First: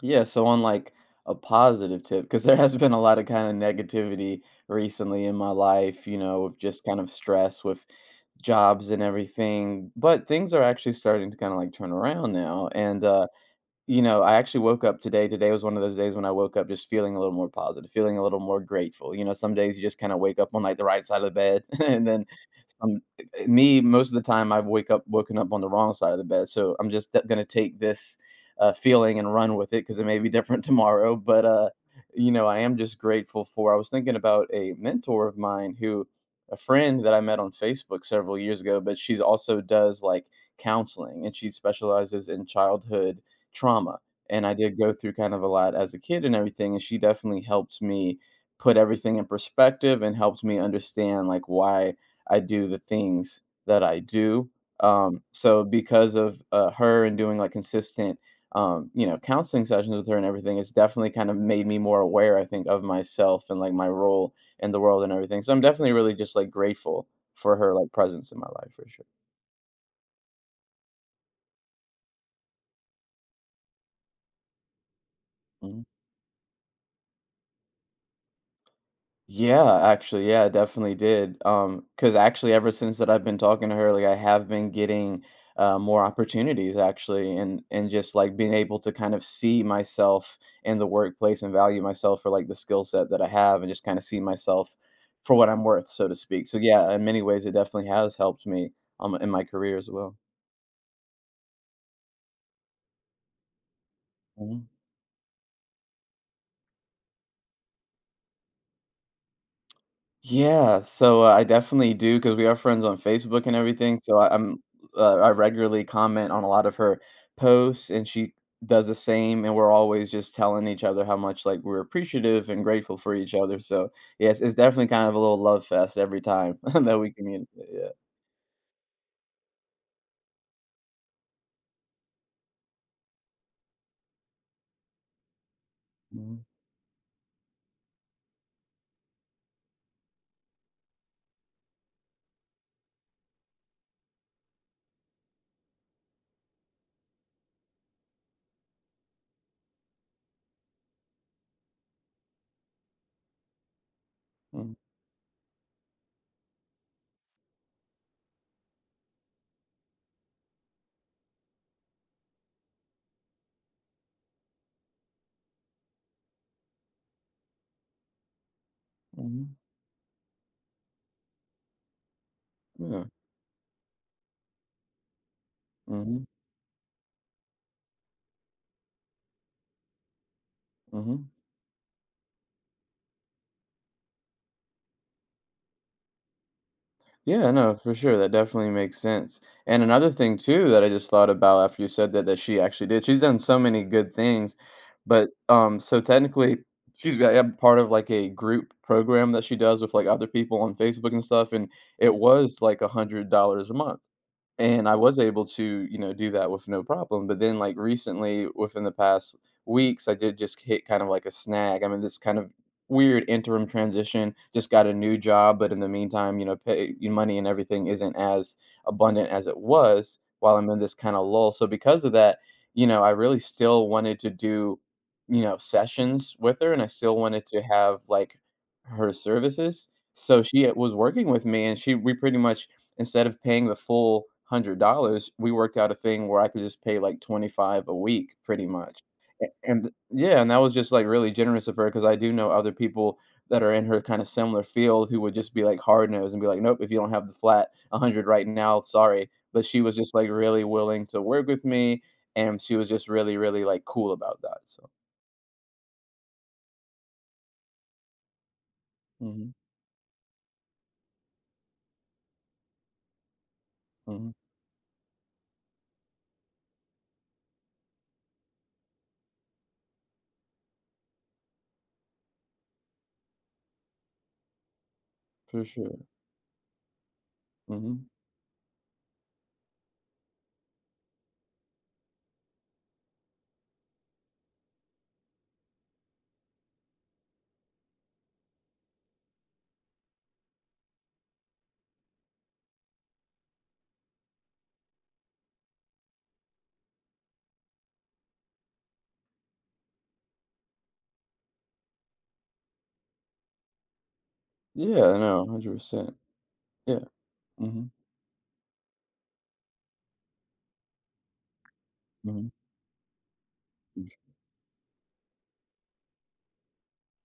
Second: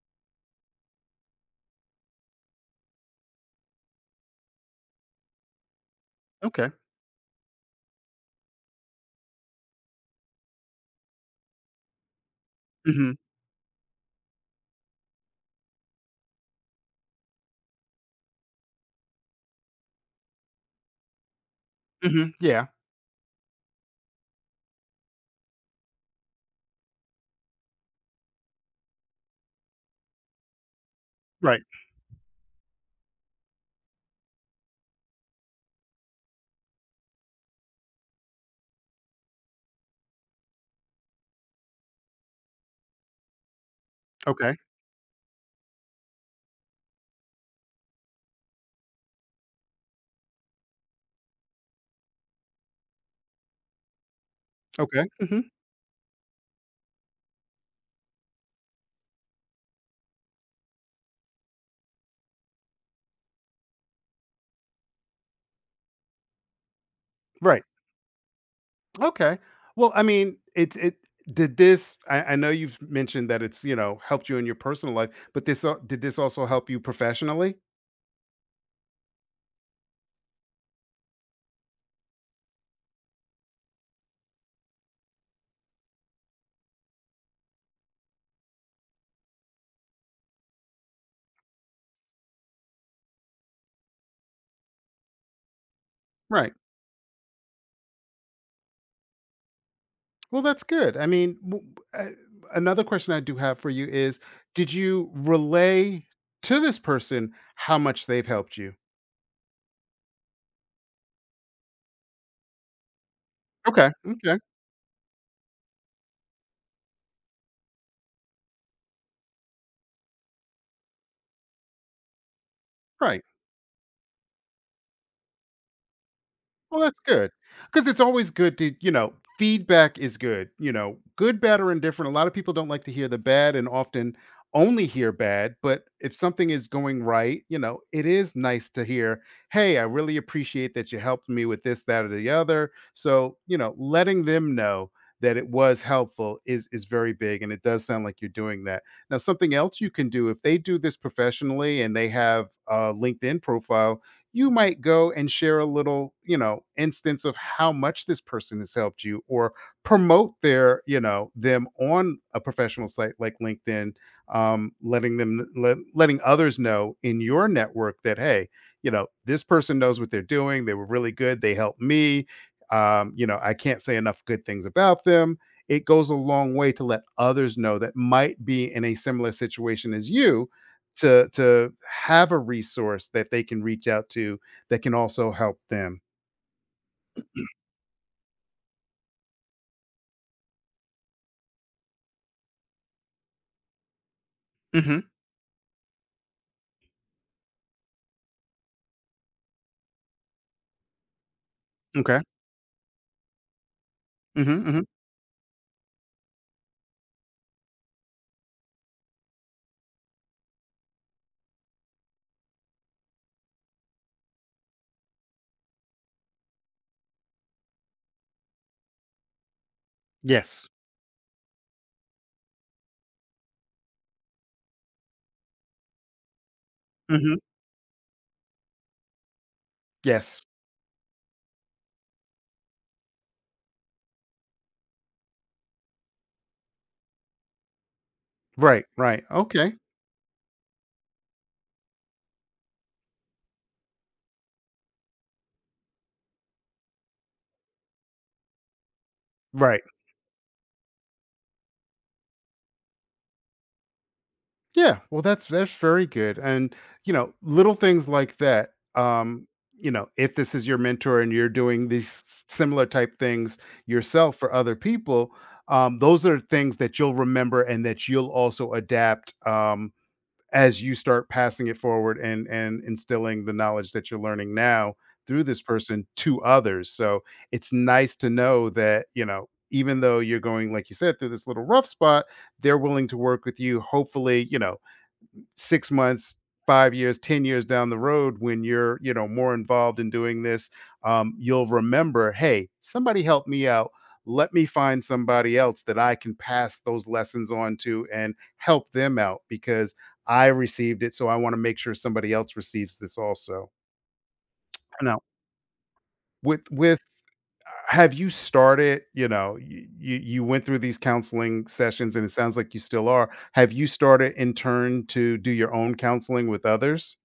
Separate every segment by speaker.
Speaker 1: Yeah, so on like a positive tip, because there has been a lot of kind of negativity recently in my life, of
Speaker 2: Okay.
Speaker 1: just kind of stress with jobs and everything. But things are actually starting to kind of like turn around now.
Speaker 2: Mhm.
Speaker 1: I actually woke up today. Today was one of those days when I woke up just feeling a little more positive, feeling a little more grateful. You know, some days you just kinda wake up on, like, the right side of the bed, and then
Speaker 2: Mhm. Yeah.
Speaker 1: most of the time, I've wake up woken up on the wrong side of the bed, so I'm just gonna take this, feeling and run with it because it may be different tomorrow, but,
Speaker 2: Right.
Speaker 1: I am just grateful, for I was thinking about a mentor of mine, who a friend that I met on Facebook several years ago, but she's also does, like, counseling, and she specializes in childhood trauma, and I
Speaker 2: Okay.
Speaker 1: did go through kind of a lot as a kid and everything, and she definitely helped me put everything in perspective and helped me understand, like, why I do the things that I do.
Speaker 2: Okay.
Speaker 1: Um,
Speaker 2: Mhm.
Speaker 1: so because of, her and doing, like, consistent, counseling sessions with her and everything, it's definitely kind of made me more aware, I think, of myself and, like, my role in the world and everything. So I'm definitely really just, like, grateful for
Speaker 2: Right.
Speaker 1: her, like, presence in my life for sure.
Speaker 2: Okay. Well, I mean, it did this. I know you've mentioned that it's, you know, helped you in your personal life, but this
Speaker 1: Mhm.
Speaker 2: did this also help you professionally?
Speaker 1: Yeah, actually, yeah, I definitely did. Because actually ever since that I've been talking to her, like I have been getting more opportunities actually, and just like being able to kind of see myself in the workplace and value myself for like the skill set that I have and just kind of see myself for what I'm worth, so to speak.
Speaker 2: Right.
Speaker 1: So yeah, in many ways it definitely has helped me in my career as well.
Speaker 2: Well, that's good. I mean, uh, another question I do have for you is
Speaker 1: Mm-hmm.
Speaker 2: did you relay to this person how much they've helped you?
Speaker 1: Yeah, so, I definitely do because we are friends on Facebook and
Speaker 2: Okay.
Speaker 1: everything, so
Speaker 2: Okay.
Speaker 1: I regularly comment on a lot of her posts, and she does the same, and we're always just telling each other how much, like, we're appreciative and grateful for
Speaker 2: Right.
Speaker 1: each other, so, yes, it's definitely kind of a little love fest every time
Speaker 2: Well,
Speaker 1: that
Speaker 2: that's
Speaker 1: we
Speaker 2: good
Speaker 1: communicate,
Speaker 2: because
Speaker 1: yeah.
Speaker 2: it's always good to, you know, feedback is good, you know, good, bad, or indifferent. A lot of people don't like to hear the bad and often only hear bad, but if
Speaker 1: Mhm.
Speaker 2: something is going right, you know, it is nice to hear, "Hey, I really appreciate that you helped me with this, that, or the other." So, you know, letting them know that it was helpful is very big, and it does sound like you're doing that. Now, something else you can do, if they do this professionally and they have a LinkedIn profile, you
Speaker 1: Mm.
Speaker 2: might go and share a little, you know, instance of how much this person has helped you or promote their, you know, them on a professional site like LinkedIn. Letting them, letting others know in your network that, hey, you know, this
Speaker 1: Mhm.
Speaker 2: person knows what they're doing. They were really good. They helped me.
Speaker 1: Yeah.
Speaker 2: You know, I can't say enough good things about them. It goes a
Speaker 1: Mhm.
Speaker 2: long way to let others know that might be in a similar situation as you
Speaker 1: Mhm.
Speaker 2: to have a resource that they can reach out to that can also help them.
Speaker 1: Yeah, no, for sure. That definitely makes sense. And another thing too that I just thought about after you said that, that she actually did. She's done so many good things,
Speaker 2: Mhm.
Speaker 1: but so technically yeah, part of like a group program that she does with like other people on Facebook and stuff, and it
Speaker 2: Okay.
Speaker 1: was like $100 a month.
Speaker 2: Mhm, mhm.
Speaker 1: And I was able to, do that with no problem, but then, like, recently, within the past weeks, I did just hit kind of like a snag. I'm in this kind of weird interim transition, just got a new job, but in the meantime, pay your money and everything isn't as abundant as it was while I'm
Speaker 2: Yes.
Speaker 1: in this kind of lull. So because of that, I really still wanted to do, sessions with her, and I still
Speaker 2: Mhm.
Speaker 1: wanted to have, like, her services. So
Speaker 2: Yes.
Speaker 1: she was working with me, and she we pretty much, instead of paying the full $100, we worked out a thing where I could just pay like 25 a week pretty
Speaker 2: Right,
Speaker 1: much.
Speaker 2: right. Okay.
Speaker 1: And yeah, and that was just like really generous of her because I do know other people that are in her kind of similar field who would just be like hard nosed and be like, "Nope, if you don't have the flat hundred right now, sorry." But she
Speaker 2: Right.
Speaker 1: was just like really willing to work with me, and she was just really, really like cool about that. So
Speaker 2: Yeah. Well, that's very good. And, you know, little things like that,
Speaker 1: hmm.
Speaker 2: you know, if this is your mentor and you're doing these s similar type things
Speaker 1: Hmm.
Speaker 2: yourself for other people, those are things that you'll remember and that you'll also adapt, as you start passing it forward and instilling the knowledge that you're learning now through this
Speaker 1: For sure.
Speaker 2: person to others. So it's
Speaker 1: Hmm.
Speaker 2: nice to know that, you know, even though you're going, like you said, through this little rough spot, they're willing to work with you. Hopefully, you know, six months, five years, 10 years down the road, when you're, you know, more involved in doing this, you'll remember, hey, somebody helped me out. Let me find somebody else that I can pass those lessons on to and help them out because I received it. So I want to make sure somebody else receives this also.
Speaker 1: Yeah,
Speaker 2: Now,
Speaker 1: no, 100%.
Speaker 2: with
Speaker 1: Yeah.
Speaker 2: with
Speaker 1: Hmm.
Speaker 2: have you started, you know, you went through these counseling sessions and it
Speaker 1: Hmm.
Speaker 2: sounds like you still are. Have you started in turn to do your own counseling with others?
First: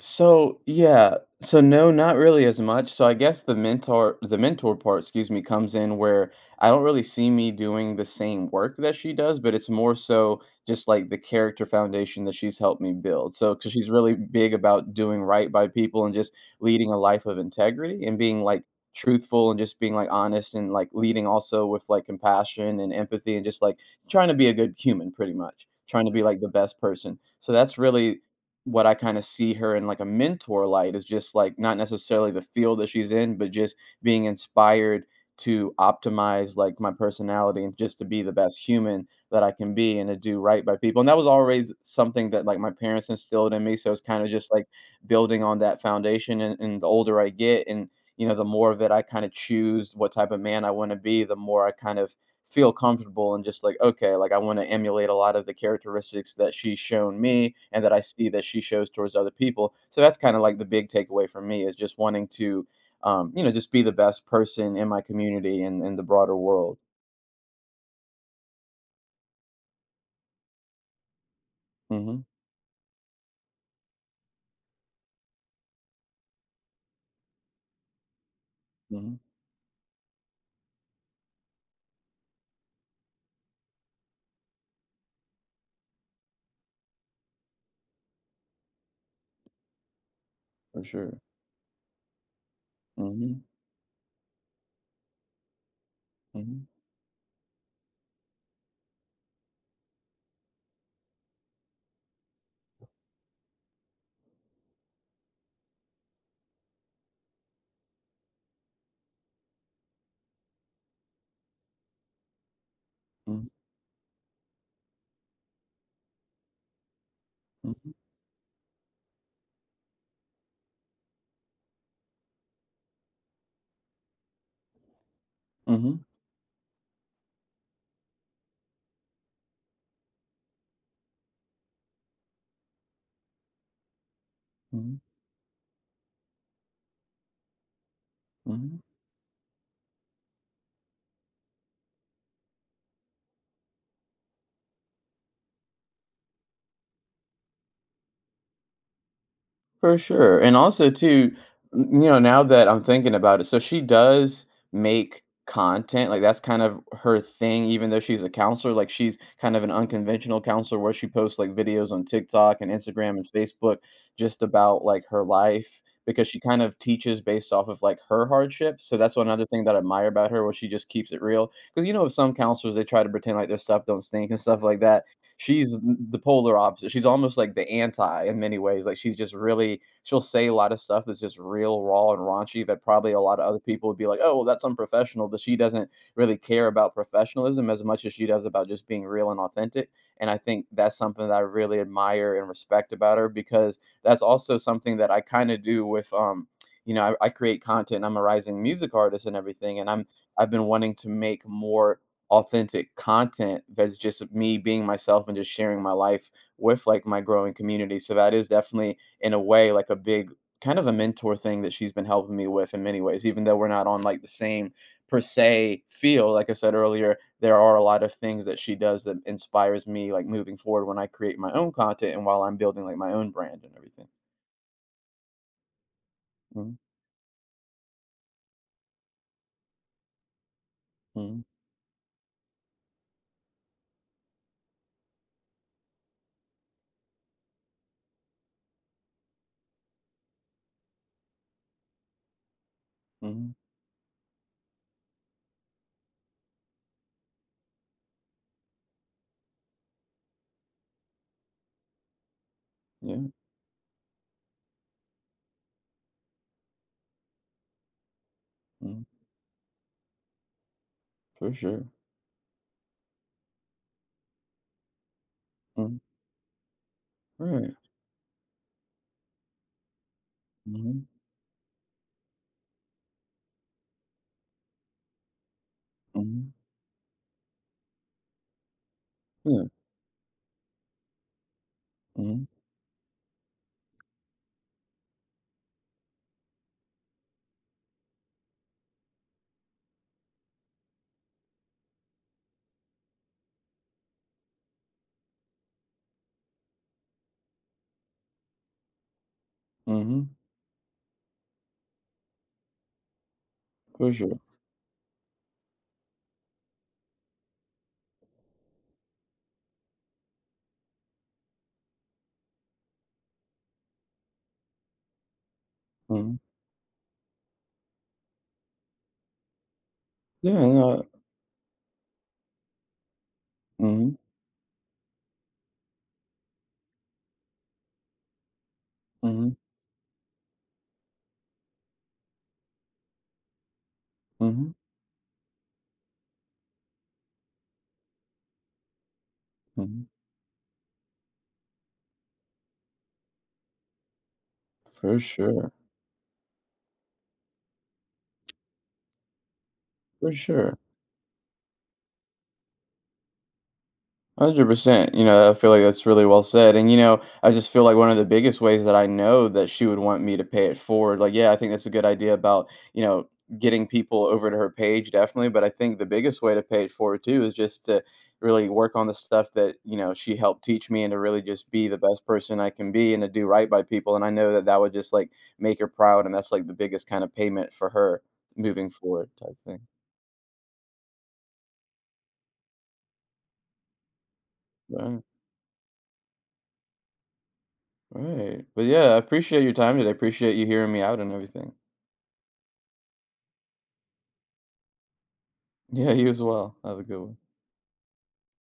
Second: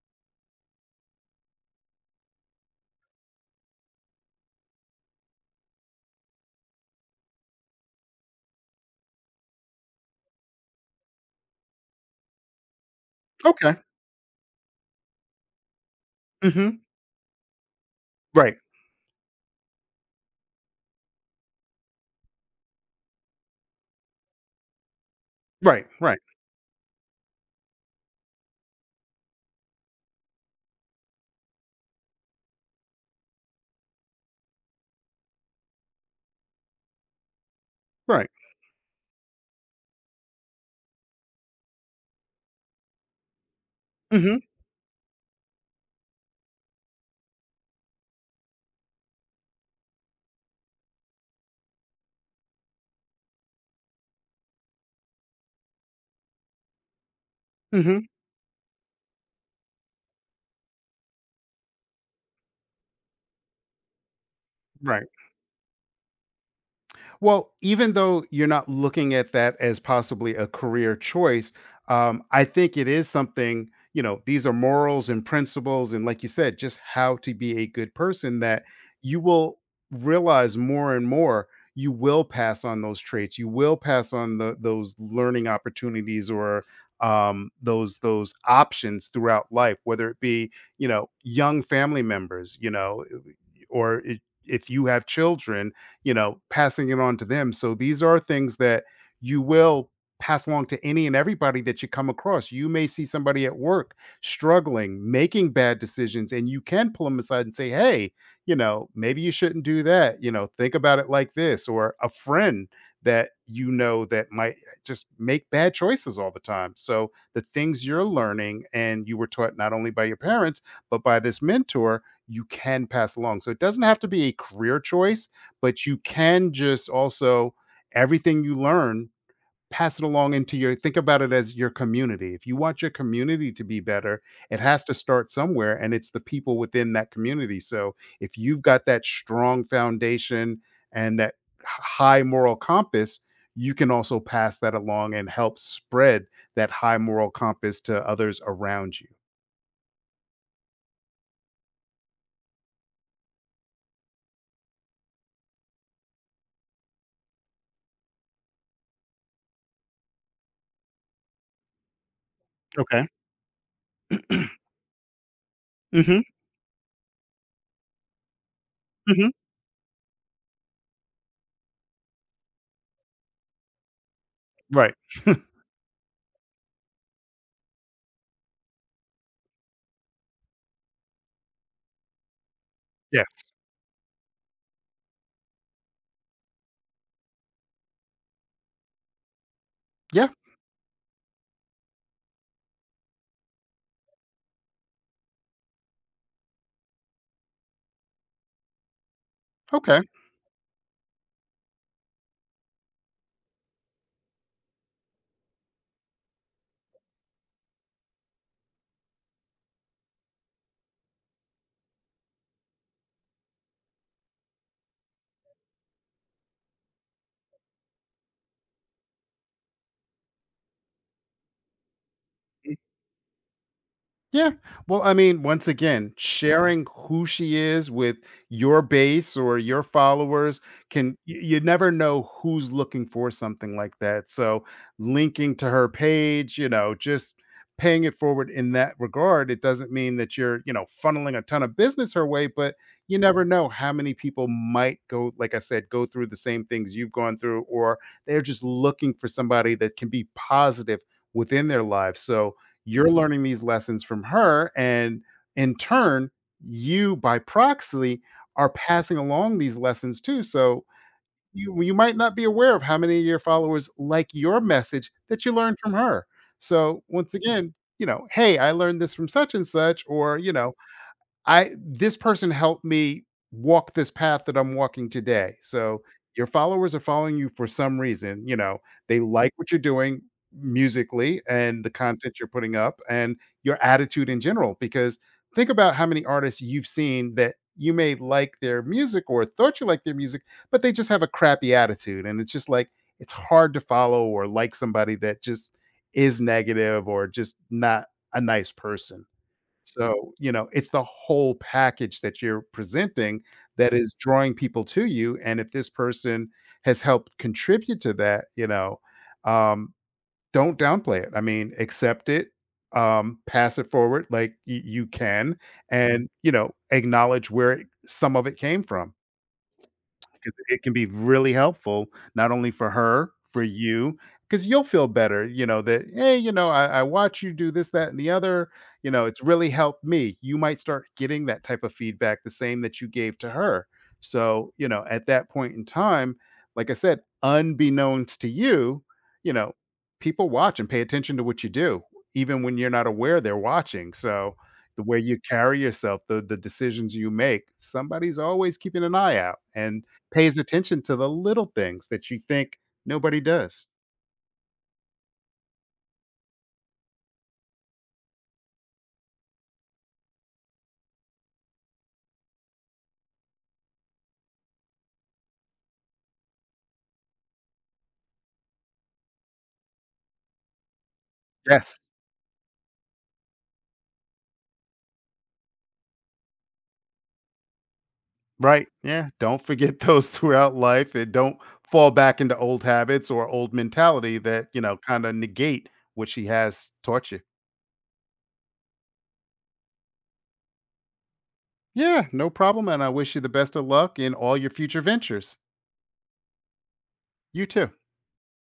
Speaker 1: So, yeah. So no, not really as much. So I guess the mentor part, excuse me, comes in where I don't really see me doing the same work that she does, but it's more so just like the character foundation that she's helped me build. So cuz
Speaker 2: Okay.
Speaker 1: she's really big about doing right by people and just
Speaker 2: Mhm.
Speaker 1: leading a life of integrity and being
Speaker 2: Right.
Speaker 1: like truthful and just being like honest and like leading also with like compassion and empathy and just like trying to be a good human pretty much,
Speaker 2: Right.
Speaker 1: trying to
Speaker 2: Right.
Speaker 1: be like the best person. So that's really what I kind of see her in, like a mentor light, is just like not necessarily the field that she's in, but just being inspired to optimize like my personality and just to be
Speaker 2: Right.
Speaker 1: the best human that I can be and to do right by people. And that was always something that like my parents instilled in me. So it's kind of
Speaker 2: Mhm.
Speaker 1: just like building on that foundation. And the older I get and, the more of it I kind of choose what type of man I want to be, the more I kind of feel comfortable and just like, okay, like I want to emulate a lot of the characteristics that she's shown me and that I
Speaker 2: Mhm.
Speaker 1: see that she shows towards other people. So that's kind of like the big takeaway for me, is just wanting to, just be the best person in my
Speaker 2: Right.
Speaker 1: community and in the broader world.
Speaker 2: Well, even though you're not looking at that as possibly a career choice,
Speaker 1: Hmm.
Speaker 2: I think it is something, you know, these are morals and principles. And like you said, just how to be a good person that
Speaker 1: Hmm.
Speaker 2: you will realize more and more. You will pass on those traits, you will pass on those learning opportunities, or those options throughout life, whether it be,
Speaker 1: For
Speaker 2: you know,
Speaker 1: sure.
Speaker 2: young family members, you know,
Speaker 1: Hmm.
Speaker 2: or, it, if you have children, you know,
Speaker 1: Hmm.
Speaker 2: passing it on to them. So these are things that you will pass along to any and everybody that you come across. You may see somebody at work struggling, making bad decisions, and you can pull them aside and say, hey, you know, maybe you shouldn't do that. You know, think about it like this. Or a friend that
Speaker 1: Hmm.
Speaker 2: you know that might just make bad choices all the time. So the things
Speaker 1: Hmm.
Speaker 2: you're learning and you were taught not only by your parents, but by this mentor, you can pass along. So it doesn't have to be a career choice, but you can just also, everything you learn, pass it along into your, think about it as your community. If you want your community to be better, it has to
Speaker 1: Hmm.
Speaker 2: start somewhere, and it's the people within that community. So if you've
Speaker 1: Hmm.
Speaker 2: got that strong foundation and that h- high moral compass, you can also pass that along and help spread that high moral compass to others around you.
Speaker 1: For sure. And also too, now that I'm thinking about it, so she does make content. Like that's kind of her thing, even though she's a counselor. Like she's kind of an unconventional counselor where she posts like videos on TikTok and
Speaker 2: Okay.
Speaker 1: Instagram and Facebook just about like her life,
Speaker 2: Mm. Mhm.
Speaker 1: because she kind of teaches based off of like her hardships. So that's
Speaker 2: Mm.
Speaker 1: one
Speaker 2: Mhm.
Speaker 1: other thing that I admire about her, where she just keeps it real. Because you know, with some counselors they try to pretend like their stuff don't stink and stuff like
Speaker 2: Right.
Speaker 1: that. She's the polar opposite. She's almost like the anti in many ways. Like she's just really, she'll say a lot of stuff that's just real raw and raunchy that probably a
Speaker 2: Yes.
Speaker 1: lot of other people would be like, "Oh, well, that's unprofessional," but she doesn't really care about professionalism as much as she does about just being real and authentic.
Speaker 2: Yeah.
Speaker 1: And I think that's something that I really admire and respect about her, because that's also something that I kind of do with, I create content. I'm a rising music artist and everything, and
Speaker 2: Okay.
Speaker 1: I've been wanting to make more authentic content that's just me being myself and just sharing my life with like my growing community. So that is definitely in a way like a big kind of a mentor thing that she's been helping me with in many ways, even though we're not on like the same per se field. Like I said earlier, there are a lot of things that she does that inspires me, like moving forward when I create my own content and while I'm building like my own brand and everything.
Speaker 2: Yeah. Well, I mean, once again,
Speaker 1: Mm-hmm.
Speaker 2: sharing who she is with your base or your followers can, you never know who's looking for something like that. So, linking to her page, you know, just paying it forward in that regard, it doesn't mean that you're, you know, funneling a ton of business her way, but you never
Speaker 1: Hmm.
Speaker 2: know how many people might go, like I said, go through the same things you've gone through, or they're just looking for somebody that can be positive within their lives. So, you're
Speaker 1: Yeah.
Speaker 2: learning these lessons from her, and in turn, you, by proxy, are
Speaker 1: Hmm.
Speaker 2: passing along these lessons too. So
Speaker 1: For
Speaker 2: you
Speaker 1: sure.
Speaker 2: you might not be aware of how many of your followers like your message that you learned from
Speaker 1: Mm.
Speaker 2: her. So once again,
Speaker 1: Right.
Speaker 2: you know, hey, I learned this from such and such, or, you know,
Speaker 1: Hmm.
Speaker 2: I, this person helped me walk this path that I'm walking today. So your
Speaker 1: Hmm.
Speaker 2: followers are following you for some reason, you know, they like
Speaker 1: Yeah.
Speaker 2: what you're doing musically and the content
Speaker 1: Hmm.
Speaker 2: you're putting up and your attitude in general, because think about how many artists you've seen that you may like their music or thought you liked their music, but they just have a crappy attitude and it's just like it's hard to follow, or like somebody that just is negative or just not a nice person.
Speaker 1: Hmm.
Speaker 2: So, you know, it's the whole package that you're presenting that
Speaker 1: For
Speaker 2: is
Speaker 1: sure.
Speaker 2: drawing people to you, and if this person has helped contribute to that, you know, um, don't downplay it. I mean, accept it, pass it forward like y you can, and,
Speaker 1: Mhm.
Speaker 2: you know, acknowledge where it, some of it came from.
Speaker 1: Yeah,
Speaker 2: 'Cause it can
Speaker 1: no.
Speaker 2: be really helpful, not only for her, for you,
Speaker 1: Mhm.
Speaker 2: because you, 'cause you'll feel better, you know, that, "Hey, you know, I watch you do this, that, and the other, you know, it's
Speaker 1: Mhm.
Speaker 2: really helped me." You might start getting that type of feedback, the same that you gave to her.
Speaker 1: Mhm.
Speaker 2: So, you know, at that point in time, like I said, unbeknownst to you, you know,
Speaker 1: Mhm.
Speaker 2: people watch and pay attention to what you do, even when you're not aware they're watching. So, the way
Speaker 1: For
Speaker 2: you
Speaker 1: sure,
Speaker 2: carry yourself, the decisions you make, somebody's always keeping an eye out, and
Speaker 1: for
Speaker 2: pays
Speaker 1: sure.
Speaker 2: attention to the little things that you think nobody does.
Speaker 1: 100%. You know, I feel like that's really well said. And you know, I just feel like one of the biggest ways that I know that she would want me to pay it forward. Like, yeah, I think that's a good idea about, you know getting people over to her page, definitely. But I think the biggest way to pay it forward too is just to really work on the stuff that you know she helped teach me, and to really just be the
Speaker 2: Yes.
Speaker 1: best person I can be, and to do right by people. And I know that that would just like make her proud, and that's like the biggest kind of payment for her
Speaker 2: Right.
Speaker 1: moving forward
Speaker 2: Yeah.
Speaker 1: type
Speaker 2: Don't
Speaker 1: thing.
Speaker 2: forget those throughout life, and don't fall back into old habits or old mentality that, you know,
Speaker 1: Right.
Speaker 2: kind of negate what she has taught you.
Speaker 1: Right. But yeah, I appreciate your time today. I appreciate you hearing me out and everything.
Speaker 2: Yeah. No problem. And I wish you the best of luck in all your future ventures.
Speaker 1: Yeah, you as well. Have a good one.
Speaker 2: You too.